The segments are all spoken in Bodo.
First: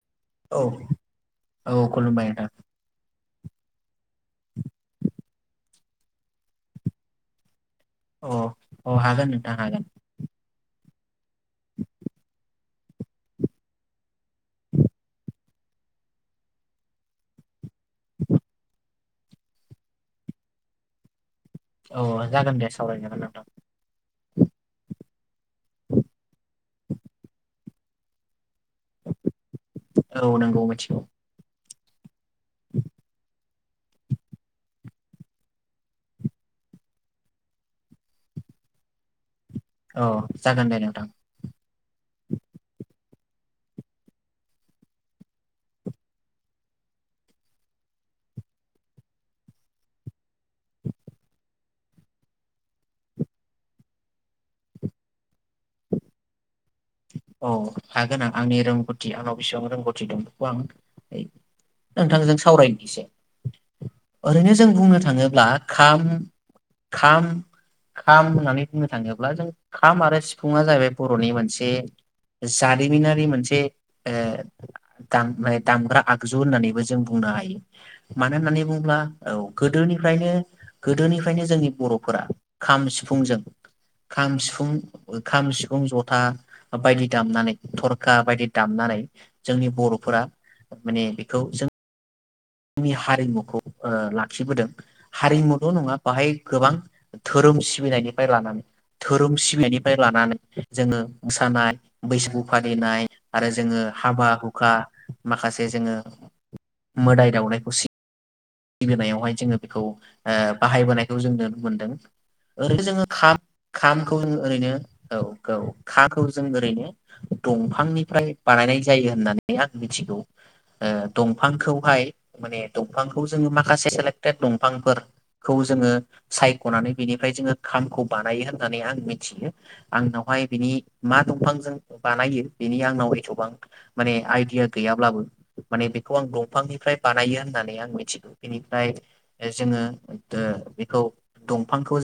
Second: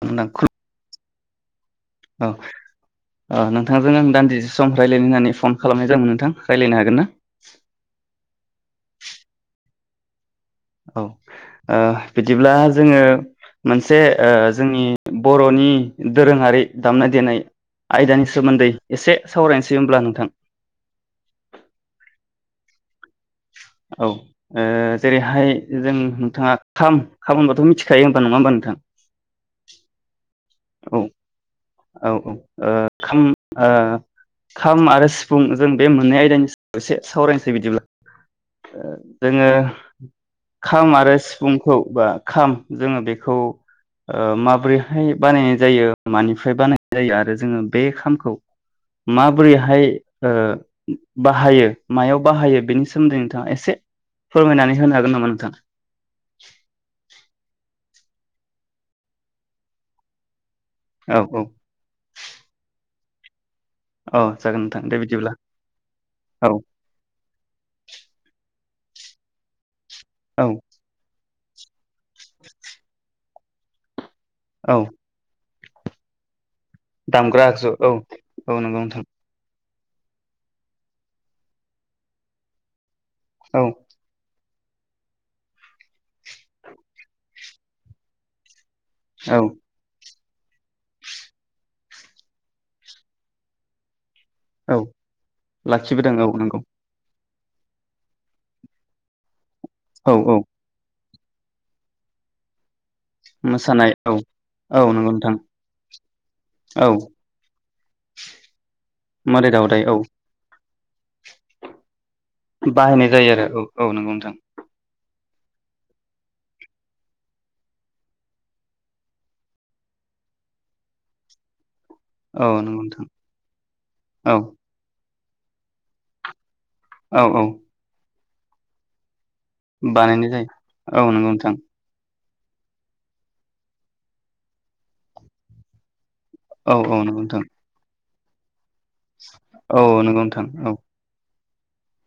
[unintelligible] नों [unintelligible] औ औ खुलुमबाय नोंथां औ नोंथांजों आं दान्दिसे सम रायलायनो होननानै फन खालामनाय जादोंमोन नोंथां रायलायनो हागोन ना? अ अ हागोन नोंथां हागोन। औ ओ बिदिब्ला जोङो मोनसे ओ जोंनि बर'नि दोरोङारि दामनाय देनाय आयदानि सोमोन्दै एसे सावरायनोसै होमब्ला नोंथां अ जागोन दे सावराय जागोन नोंथां औ ओ जेरैहाय जों नोंथाङा खाम खाम होनबाथ' मिथिखायो होनबा नङा होमबा नोंथां औ नंगौ औ मिथिगौ औ औ ओ खाम ओ खाम आरो सिफुं जों बे मोननै आयदानि सायाव एसे सावरायनोसै बिदिब्ला जोङो औ जागोन दे खाम नोंथां आरो सिफुं खौ बा खाम जोङो बेखौ माब्रैहाय बानायनाय जायो मानि फ्राय बानाय जायो आरो जोङो बे खामखौ माबोरैहाय बाहायो मायाव बाहायो बेनि सोमोन्दै नोंथाङा एसे फोरमायनानै होनो हागोन नामा नोंथां औ हागोन आं आंनि रोंगौथि आंनाव बेसेबां रोंगौथि दं आं औ औ नोंथांजों सावरायनि एसे औ ओरैनो जागोन जों नोंथां दे बुंनो बिदिब्ला थाङोब्ला खाम औ खाम खाम होननानै बुंनो थाङोब्ला जों खाम आरो औ सिफुङा जाहैबाय बर'नि मोन बे जारिमिनारि मोनसे बे ए औ [unintelligible] दामग्रा आगजु होननानै जों बुंनो दामग्रा हायो आगजु औ मानो औ होननानै नंगौ बुङोब्ला नोंथां औ गोदोनिफ्रायनो गोदोनिफ्रायनो जोंनि बर'फोरा खाम सिफु फुंजों औ खाम सिफु फुं ओ खाम सिफुं जथा बायदि दामनानै थरखा बायदि दामनानै औ जोंनि बर'फोरा माने बेखौ जों जोंनि हारिमुखौ ओ ला लाखिबोदों औ हारिमुल' नङा लाखिबोदों औ बाहाय नंगौ गोबां धोरोम सिबिनायनिफ्राय लानानै धोरोम सिबिनायनिफ्राय औ औ लानानै जोङो मोसानाय बैसागु फालिनाय आरो जोङो मोसानाय औ हाबा हुखा औ नंगौ नोंथां माखासे जोङो औ मोदाय सि सिगोनायावहाय मोदाय जोङो बेखौ दावदाय औ बाहायबोनायखौ जों नुनो मोन्दों। ओरैनो जोङो बाहायनाय जायो खाम आरो औ औ नंगौ खामखौ जोङ नोंथां ओरैनो औ। औ खाखौ जों ओरैनो दंफांनिफ्राय बानायनाय जायो होननानै आं मिथिगौ दंफांखौ हाय औ माने नंगौ नोंथां दंफां खौ जोङो माखासे औ सेलेक्टेड दंफांफोर खौ जोङो साय गनानै औ बेनिफ्राय औ जोङो खामखौ बानायो होननानै आं मि मिथियो बानायनाय आंनावहाय जायो बिनि औ मा नंगौ नोंथां दंफांजों बानायो बेनि आंनाव एथ'बां माने आइडिया गैयाब्लाबो माने खौ आं औ दंफांनिफ्राय औ नंगौ बानायो नोंथां होननानै आं मि [inaudible] नाथाय औ नंगौ जोङो नोंथां औ बेखौ दंफांखौ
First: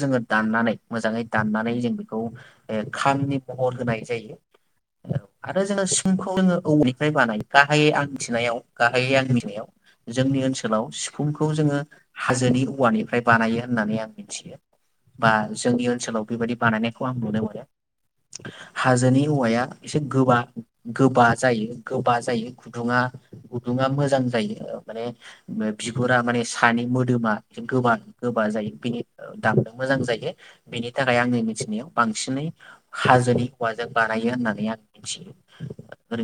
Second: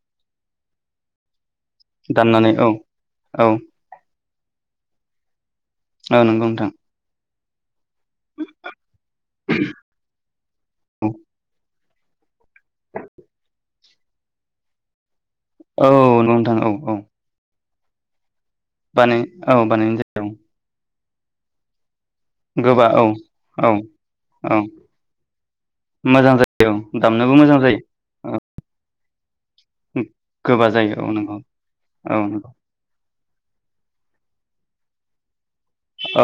जोङो दाननानै मोजाङै दाननानै जों बेखौ दाननानै औ खामनि औ महर होनाय जायो औ। आरो जोङो औ सिुफुंखौ नंगौ जोङो नोंथां औवनिफ्राय बानाय गाहायै आंमिथिनायाव गाहायै आं मिनायाव जोंनि ओनसोलाव औ सिफुंखौ जोङो हाजोनि औवानिफ्राय बानायो होननानै आं मिथियो। बा जोंनि औ ओनसोलाव नंगौ नोंथां बेबायदि औ औ बानायनायखौ आं नुनो मोनो बानाय हाजोनि औ औवाया बानायनाय एसे जायो गोबा औ गोबा जायो। गोबा जायो गोबा गुदुङा औ औ गुदुङा मोजां औ जायो माने बिगुरा मोजां माने जायो सानै औ मोदोमा दामनोबो मोजां जायो गोबा औ गोबा जायो बेनि दामनो मोजां जायो गोबा बेनि जायो औ थाखाय नंगौ आंनि मिथिनायाव औ बांसिनै नंगौ हाजोनि औवाजों बानायो होननानै आं मिथियो।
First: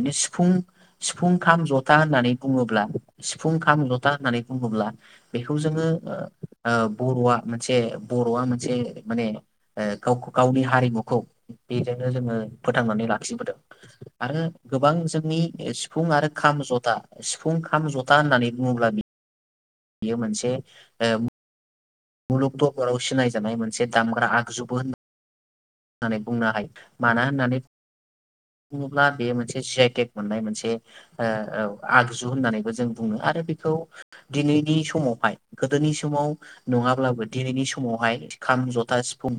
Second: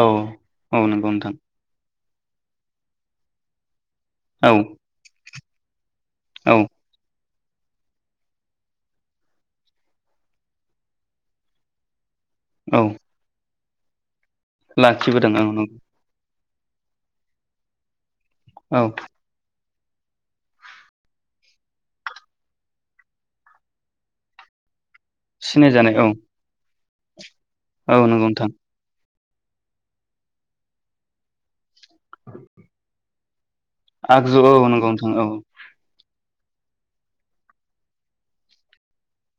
औ सिफुं औ नंगौ सिफुं नोंथां खाम जथा होननानै बुङोब्ला सिफुं खाम था होननानै औ बुङोब्ला बेखौ जोङो औ ओ बर'आ मोनसे बर'आ मोनसे माने गाव गावनि हारिमुखौ बे नो जोङो औ फोथांनानै लाखिबोदों। [inaudible] आरो गोबां लाखिबोदों जोंनि औ नंगौ सिफुं आरो खाम जथा सिफुं खाम ज था होननानै औ बुङोब्ला बियो बियो मोनसे ओम मुलुग दबराव सिनायजानाय मोनसे दामग्रा आगजुबो होन सिनायजानाय औ होननानै बुंनो हायो। माना होननानै औ नंगौ नोंथां बुङोब्ला बेयो मोनसे जि आइ टेक मोननाय मोनसे आगजु होननानैबो जों बुङनो आरो खौ आगजु औ दिनैनि नंगौ नोंथां औ समावहाय गोदोनि समाव नङाब्लाबो दिनैनि समावहाय खाम जथा सिफुं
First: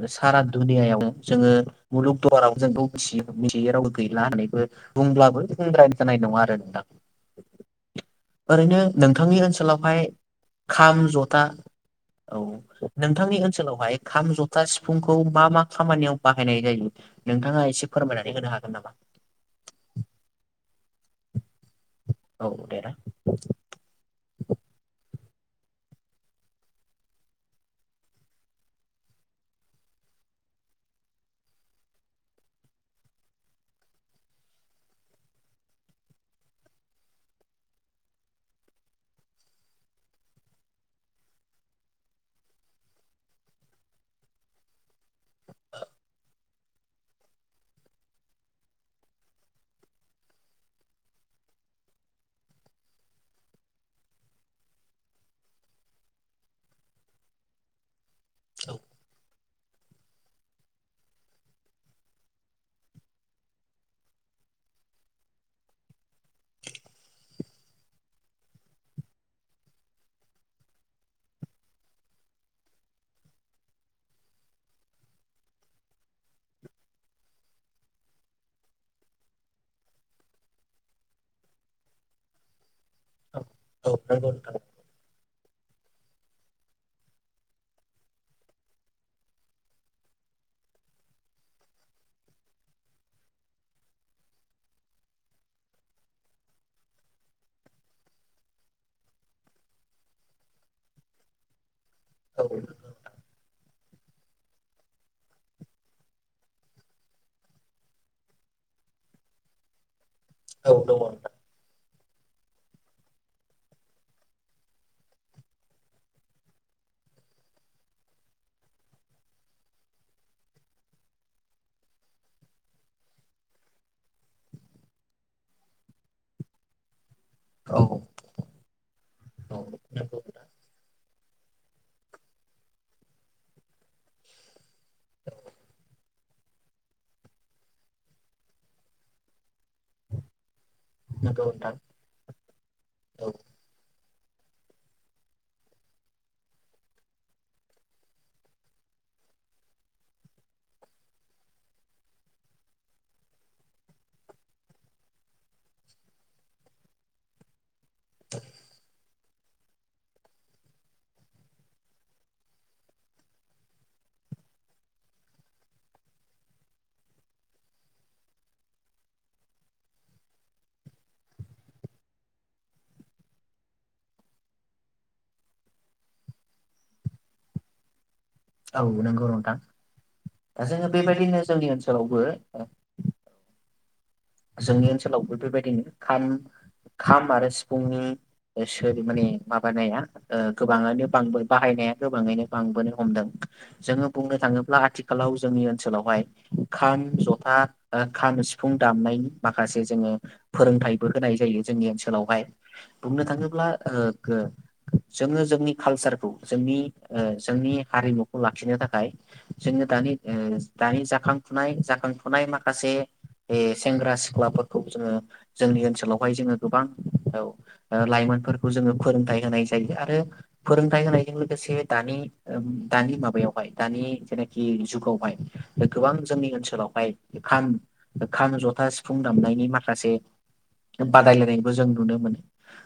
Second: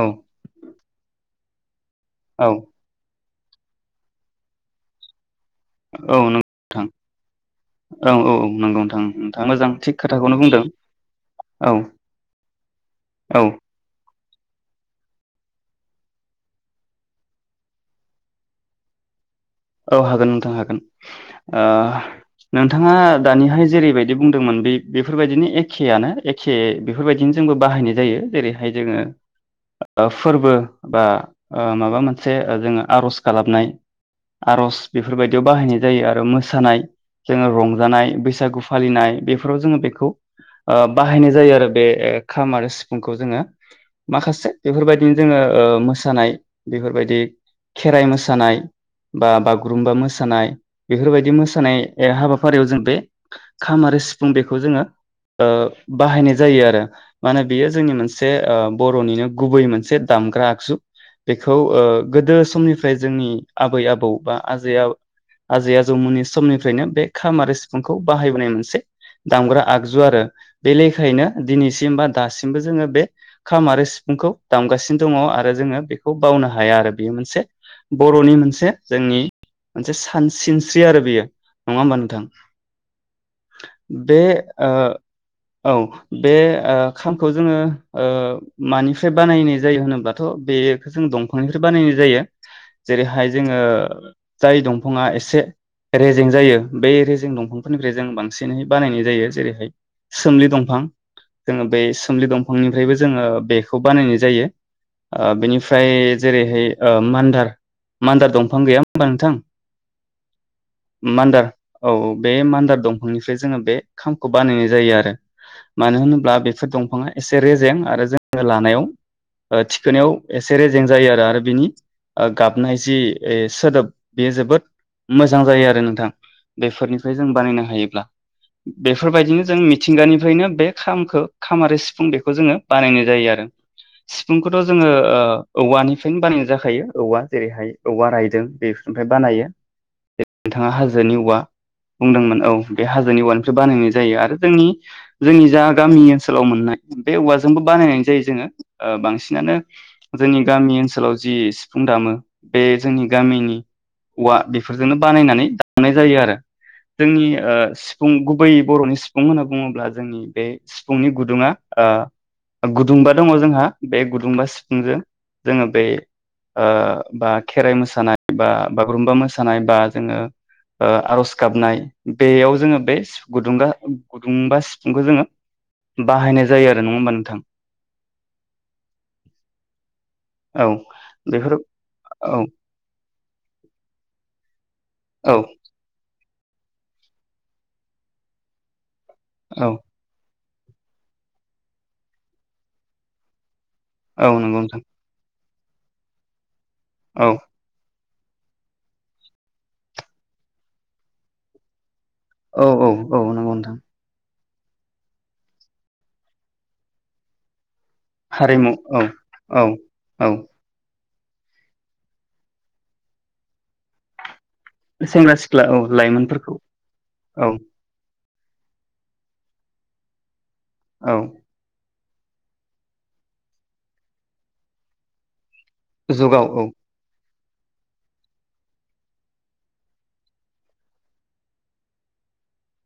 औ सारा दुनियाआव जोङो मुलुग औ दुवाराव जोंखौ मिथियो। मिथियै रावबो गैला होननानैबो बुंब्लाबो बुंद्रायनाय औ जानाय नङा नंगौ आरो नोंथां औ औ ओरैनो नंगौ नोंथां नोंथांनि नोंथाङा मोजां थिग ओनसोलावहाय खोथाखौनो बुंदों खाम जथा औ औ नोंथांनि औ ओनसोलावहाय खाम जथ था सिफुंखौ मा मा खामानियाव बाहायनाय जायो नोंथाङा एसे फोरमायनानै होनो हागोन नामा? औ हागोन नोंथां हागोन। ओ औ दे ना नोंथाङा दानिहाय जेरैबायदि बुंदोंमोन बे बेफ बेफोरबायदिनो एखेयानो एखे बेफोरबायदिनो जोंबो बाहायनाय जायो जेरैहाय जोङो ओ फोरबो ओ बा माबा मोनसे जोङो आरज खालामनाय आर'ज बेफोरबायदियाव बाहायनाय जायो आरो मोसानाय जोङो रंजानाय बैसागु फालिनाय बेफोराव जोङो ओ बेखौ बाहायनाय जायो आरो बे खाम आरो सिफुंखौ जोङो माखासे बेफोरबायदिनो जोङो ओ मोसानाय बेफोरबायदि खेराइ मोसानाय। बा बागुरुम्बा मोसानाय बेफोरबायदि मोसानाय हाबाफारियाव जों बे खाम आरो सिफुं बेखौ जोङो ओ बाहायनाय जायो आरो मानो बेयो जोंनि मोनसे से औ बर'निनो गुबै मोनसे दामग्रा आगजु बेखौ ओ गोदो समनिफ्राय जोंनि गु आबै आबौ बा आजै आ आजै आजौमोननि समनिफ्रायनो बे खाम आरो सिफुंखौ बाहायबोनाय मोनसे दामग्रा आगजु आरो बे लेखायैनो दिनैसिम बा दासिमबो जोङो बे खाम आरो सिफुंखौ दामगासिनो दङ आरो जोङो बेखौ बावनो हाया आरो बेयो मोनसे बर'नि मोन मोनसे जोंनि मोनसे सान सिनस्रि आरो बेयो नङा होमबा नोंथां? औ बे नंगौ नोंथां ओ औ बे ओ खामखौ जोङो ओ मानिफ्राय बानायनाय जायो होनोबाथ' बेयो जों दंफांनिफ्राय बानायनाय जायो जेरैहाय जोङो जाय दंफाङा एसे रेजें जायो बे रेजें दंफांफोरनिफ्राय जों बांसिनै बानायनाय जायो जेरैहाय सोमलि दंफां जोङो बे सो सोमलि औ दंफांनिफ्रायबो जोङो बेखौ बानायनाय जायो ओ बेनिफ्राय जेरैहाय ओ मान्दार मान्दार दंफां गैया होमबा नोंथां? औ दङ नोंथां। औ औ बे मान्दार दंफांनिफ्राय जोङो बे खामखौ बानायनाय जायो आरो मानो होनोब्ला बेफोर दंफाङा एसे रेजें आरो जोङो लानायाव ओ थिखोनायाव एसे रेजें जायो आरो आरो बिनि गाब नाय जि ओइ सोदोब बेयो जोबोद मोजां जायो आरो नोंथां बेफोरनि फ्राय जों बानायनो औ हायोब्ला बेफोरबायदिनो जों औ नंगौ मिथिंगानिफ्रायनो बे खामखो खाम आरो सिफुं बेखो जोङो बानायनाय जायो आरो सिफुंखोथ' जोङो ओ औवानिफ्रायनो बानायनाय जाखायो औवा। जेरैहाय औवा रायदों बेफोरनिफ्राय बानायो [unintelligible] [unintelligible] हाजोनि औवा नंगौ नोंथां बुंदोंमोन औ बे हाजोनि औ औवानिफ्राय बानायनाय जायो आरो जोंनि जोंनि जा गामि ओनसोलाव मोननाय बे औवाजोंबो बानायनाय जायो जोङो बांसिनानो जोंनि गामि ओनसोलाव जि सिफुं दामो बे जोंनि गामिनि औवा बेफोरजोंनो बानायनानै दामनाय जायो आरो जोंनि ओ सिफुं गुबै बर'नि सिफुं होनना बुङोब्ला जोंनि बे सिफुंनि गुदुङा ओ गुदुंबा दङ जोंहा बे गुदुंबा सिफुंजों जोङो बे ओ बा खेराइ मोसानाय बा बागुरुम्बा मोसानाय बा जोङो ओ आरज गाबनाय बेयाव जोङो बे सिफ गुदुंगा गुदुंबा सिफुंखौ जोङो बाहायनाय जायो आरो नङा होमबा नोंथां? औ नंगौ नोंथां औ दा जोङो बेबायदिनो बेफोर जोंनि ओनसोलाव बो औ जोंनि ओनसोलावबो औ बेबायदिनो खाम खाम आरो सिफुंनि बायदि माने औ माबानाया ओ गोबाङानो बांबो बाहायनाया गोबाङैनो बांबोनो हमदों। जोङो औ बुंनो नंगौ थाङोब्ला नोंथां आथिखालाव जोंनि ओनसोलावहाय खाम औ ज'था ओ खाम सिफुं दामनायनि माखासे जोङो फोरोंथाइबो होनाय जायो जोंनि ओनसो लावहाय औ औ औ बुंनो नंगौ थाङोब्ला नोंथां ओ [unintelligible] जोङो जोंनि कालसारखौ जोंनि ओ जोंनि हारिमुखौ हारिमु लाखिनो औ थाखाय औ जोङो दानि औ ओ दानि जा खांफुनाय जाखांफुनाय माखासे एस सेंग्रा सिख्लाफोर खौ जोङो सेंग्रा सिख्ला औ जोंनि ओनसोलावहाय जोङो लाइमोनफोरखौ गोबां औ ओ लाइमोन फोरखौ जोङो फोरोंथाय होनाय जायो आरो फोरोंथाय औ होनायजों लोगोसे दानि ओम दानि माबायावहाय दानि जेनाखि जुगावहाय गोबां जुगाव जोंनि औ ओनसोलावहाय खाम ओ खाम ज' था, सिफुं दामनायनि माखासे बादायलायनायबो जों नुनो मोनो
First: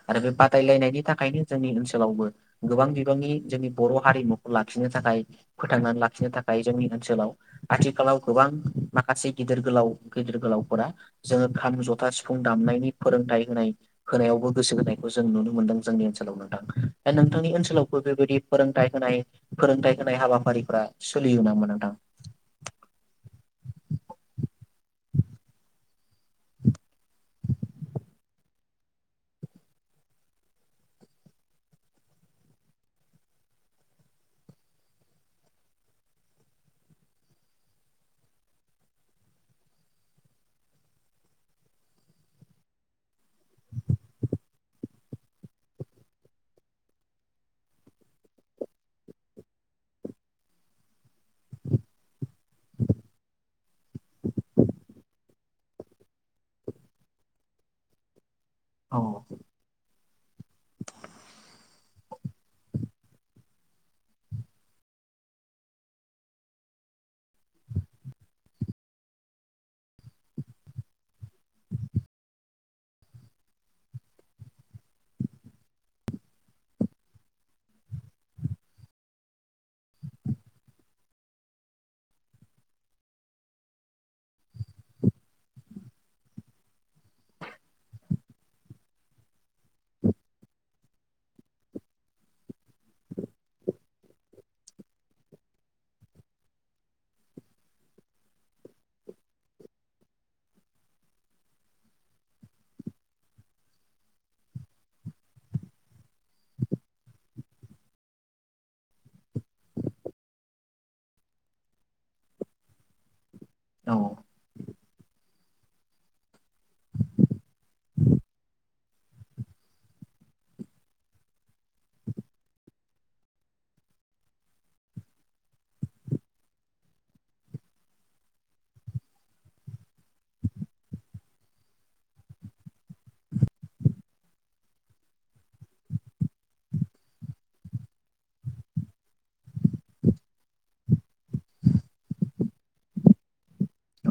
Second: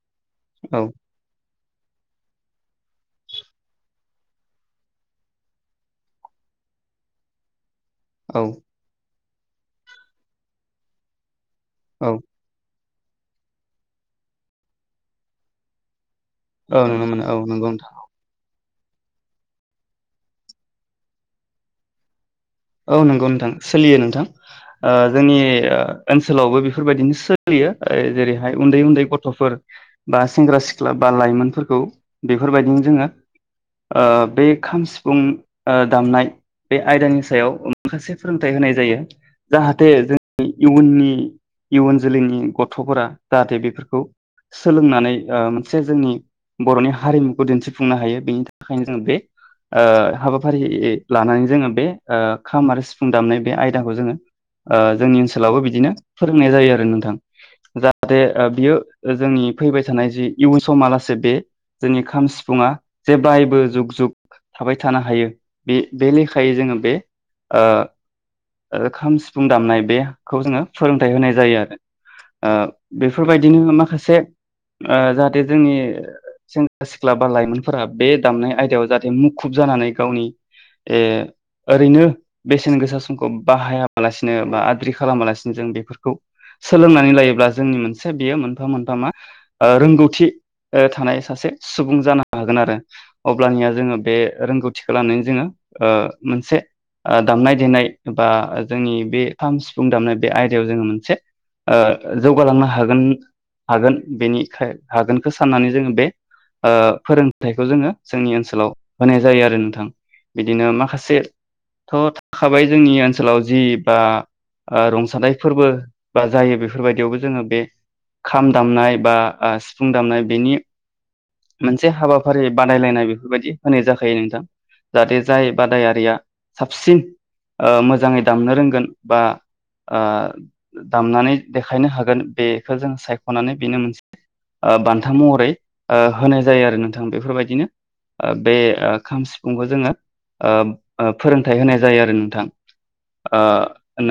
आरो बे औ बादायलायनायनि थाखायनो जोंनि ओनसोलावबो गोबां बिबांनि जोंनि बर' हारिमुखौ लाखिनो थाखाय फोथांनानै लाखिनो थाखाय जोंनि ओनसोलाव आथिखालाव औ गोबां माखा गासै गिदिर गोलाव गिदिर गोलाव फोरा जोङो खाम, जथा, औ सिफुं दामनायनि फोरोंथाइ होनाय होनायावबो गोसो होनायखौ जों नुनो मोनदों जोंनि ओनसो औ नुनो मोनो औ नंगौ नोंथां फोरोंथाय होनाय फोरोंथाय होनाय हाबाफारिफोरा सोलिय नामोन नोंथां? औ नंगौ नोंथां सोलियो नोंथां ओ जोंनि ओनसोलावबो बेफोरबायदिनो सोलियो ओ जेरैहाय उन्दै उन्दै गथफोर बा सेंग्रा सिख्ला बा लाइमोनफोरखौ बेफोरबायदिनो जोङो ओ बे खाम, सिफुं ओ दामनाय बे आयदानि सायाव अ माखासे फोरोंथाइ होनाय जायो। जाहाथे जों इयुननि इयुन जोलैनि गथफोरा जाहाथे बेफोरखौ सोलोंनानै ओ मोनसे जोंनि बर'नि हारिमुखौ दिन्थिफुंनो हायो। बेनि थाखायनो जों बे ओ हाबाफारि लानानै जोङो बे ओ खाम आरो सिफुं दामनाय बे आयदाखौ जोङो ओ जोंनि ओनसोलावबो बिदिनो फोरोंनाय जायो। आरो नोंथां जाहाथे ओ बियो औ जोंनि फैबाय थानाय जि इउन समालासे बे जोंनि खाम, सिफुङा जेब्लायबो जुग जुग थाबाय थानो हायो बे बे लेखायै जोङो बे ओ ओ खाम, सिफुं दामनाय बेखौ जोङो फोरोंथाइ होनाय जायो आरो ओ बेफोरबायदिनो माखासे ओ जाहाथे जोंनि सेंग्रा सिख्ला बा लाइमोनफोरा बे दामनाय आयदायाव जाहाथे मुखुब जानानै गावनि ओ ओरैनो बेसेन गोसा समखौ बाहायाबालासिनो बा आद्रि खालामालासिनो जों बेफोरखौ सोलोंनानै लायोब्ला जोंनि मोनसे बेयो मोनफा मोनफा मा रोंगौथि थानाय सासे सुबुं जानो हागोन आरो अब्लानिया जोङो बे रोंगौथिखौ लानानै जोङो ओ मोनसे ओ दामनाय देनाय बा जोंनि बे खाम, सिफुं दामनाय बे आयदायाव जोङो मोनसे ओ जौगालांनो हागोन हागोन बेनिखाय हागोनखौ साननानै जोङो बे ओ फोरोंथाइखौ जोङो जोंनि ओनसोलाव होनाय जायो आरो नोंथां बिदिनो माखासे थ थाखाबाय जोंनि ओनस सोलाव जि औ बा ओ रंसानायाइ फोरबो बा जायो बेफोरबायदियावबो जोङो बे खाम दामनाय बा सिफुं दामनाय बेनि मोनसे हाबाफारि बादायलायनाय बेफोरबायदि होनाय जाखायो नोंथां जाहाथे जाय बादायारिया साबसिन मोजाङै दामनो रोंगोन बा ओ दामनानै देखायनो हागोन बेखौ जों सायखनानै बेनो मोनसे ओ बान्था महरै ओ होनाय जायो आरो नोंथां बेफोरबायदिनो बे ओ खाम सिफुंखौ जोङो ओ ओ फोरोंथाइ होनाय जायो आरो नोंथां ओ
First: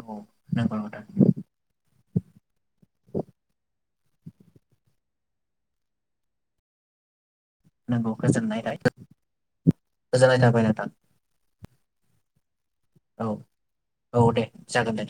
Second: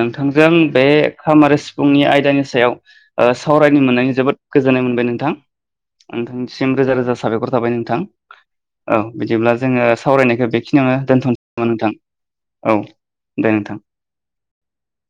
औ नंगौ बे नोंथां खामा आरो सिफुंनि आयदानि सायाव सावरायनो मोननायनि जोबोद गोजोननाय मोनबाय नोंथां नोंथांनिसिम रोजा रोजा साबायखर थाबाय नोंथां नंगौ गोजोननाय औ बिदिब्ला जोङो गोजोननाय सावरायनायखौ थाबाय नोंथां बेखिनियावनो दोनथसै नोंथां। औ नोंथां औ दे जागोन दे।